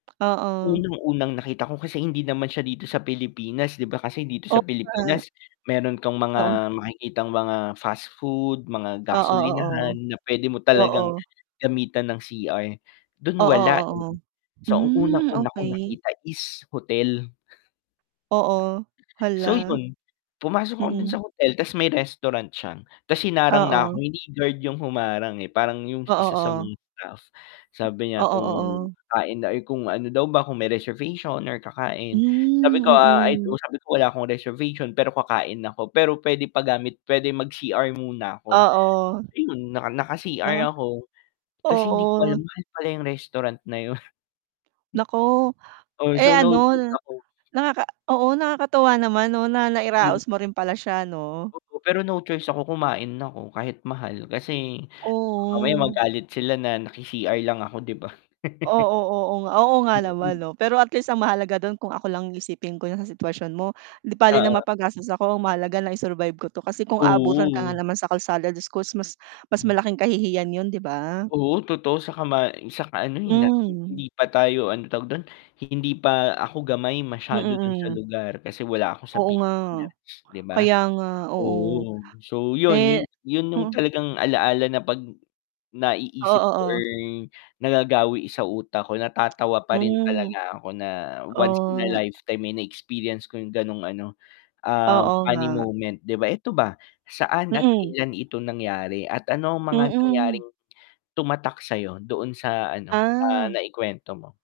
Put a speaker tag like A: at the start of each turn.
A: Oo.
B: Unang-unang nakita ko kasi hindi naman siya dito sa Pilipinas, di ba, kasi dito
A: O,
B: sa
A: nga.
B: Pilipinas, meron kang
A: Oo.
B: mga makikitang mga fast food, mga
A: Oo, oo.
B: gasolinahan na pwede mo talagang
A: Oo.
B: gamitan ng cr dun
A: Oo,
B: wala eh.
A: oo.
B: So, ang
A: Hmm,
B: unang-una kung
A: okey.
B: nakita is hotel.
A: Oo.
B: So
A: Hala.
B: yun. Pumasok ako dun
A: Mm.
B: sa hotel ta's may restaurant siya, ta's hinarang na ako,
A: Oo.
B: hindi guard yung humarang eh, parang yung
A: Oo,
B: isa sa
A: oo.
B: mga staff. Sabi niya
A: Oo,
B: kung
A: oo.
B: kakain or kung ano daw ba kung may reservation or kakain, sabi
A: Hmm,
B: ko ah, ay do
A: mm.
B: sabi ko, wala akong reservation pero kakain ako pero pwede pagamit pwede mag-cr muna ako.
A: Oo.
B: Ayun, naka naka-cr
A: 'No?
B: ako. Ta's hindi ko alam
A: Oo.
B: mahal pala yung restaurant na yun.
A: Naku,
B: Oh,
A: eh,
B: so naudlot
A: ano,
B: ako.
A: nakaka oo, nakakatuwa naman no na nairaos mo rin pala siya 'no.
B: Opo pero no choice ako, kumain ako, kahit mahal kasi mamaya
A: Oo.
B: magalit sila na naki-cr lang ako di ba?
A: Oo, oo nga oo nga naman
B: Mm.
A: pero at least ang mahalaga dun kung ako lang ang isipin ko sa sitwasyon mo, dibale na
B: Oo.
A: mapagastos ako ang mahalaga nai-survive ko 'to kasi kung aabutan ka nga
B: Oo.
A: naman sa kalsada jusko mas mas malaking kahihiyan yun, di ba?
B: Oo, totoo saka ma saka ano eh, nating
A: Hmm.
B: hindi pa tayo ano tawag dun? Hindi pa ako gamay
A: Mm,
B: masyado dun sa
A: mm.
B: lugar kasi wala ako sa
A: Oo nga.
B: Pilipinas, di ba?
A: Kaya nga, oo.
B: Oo. So yun, yun
A: Eh
B: yun yung
A: mm.
B: talagang ala-ala na 'pag naiisip
A: Oo,
B: ko or
A: oo.
B: nagagawi sa utak ko natatawa pa rin
A: Hmm.
B: talaga ako na once in a
A: Oh.
B: lifetime eh, na-experience ko yung ganong ano, ah,
A: Oo
B: funny
A: nga.
B: moment, di ba. Ito ba, saan at
A: Mm.
B: kailan ito nangyari at ano ang mga
A: Mm.
B: nangyaring tumatak sa'yo doon sa ano, sa
A: Ah.
B: nai-kwento mo?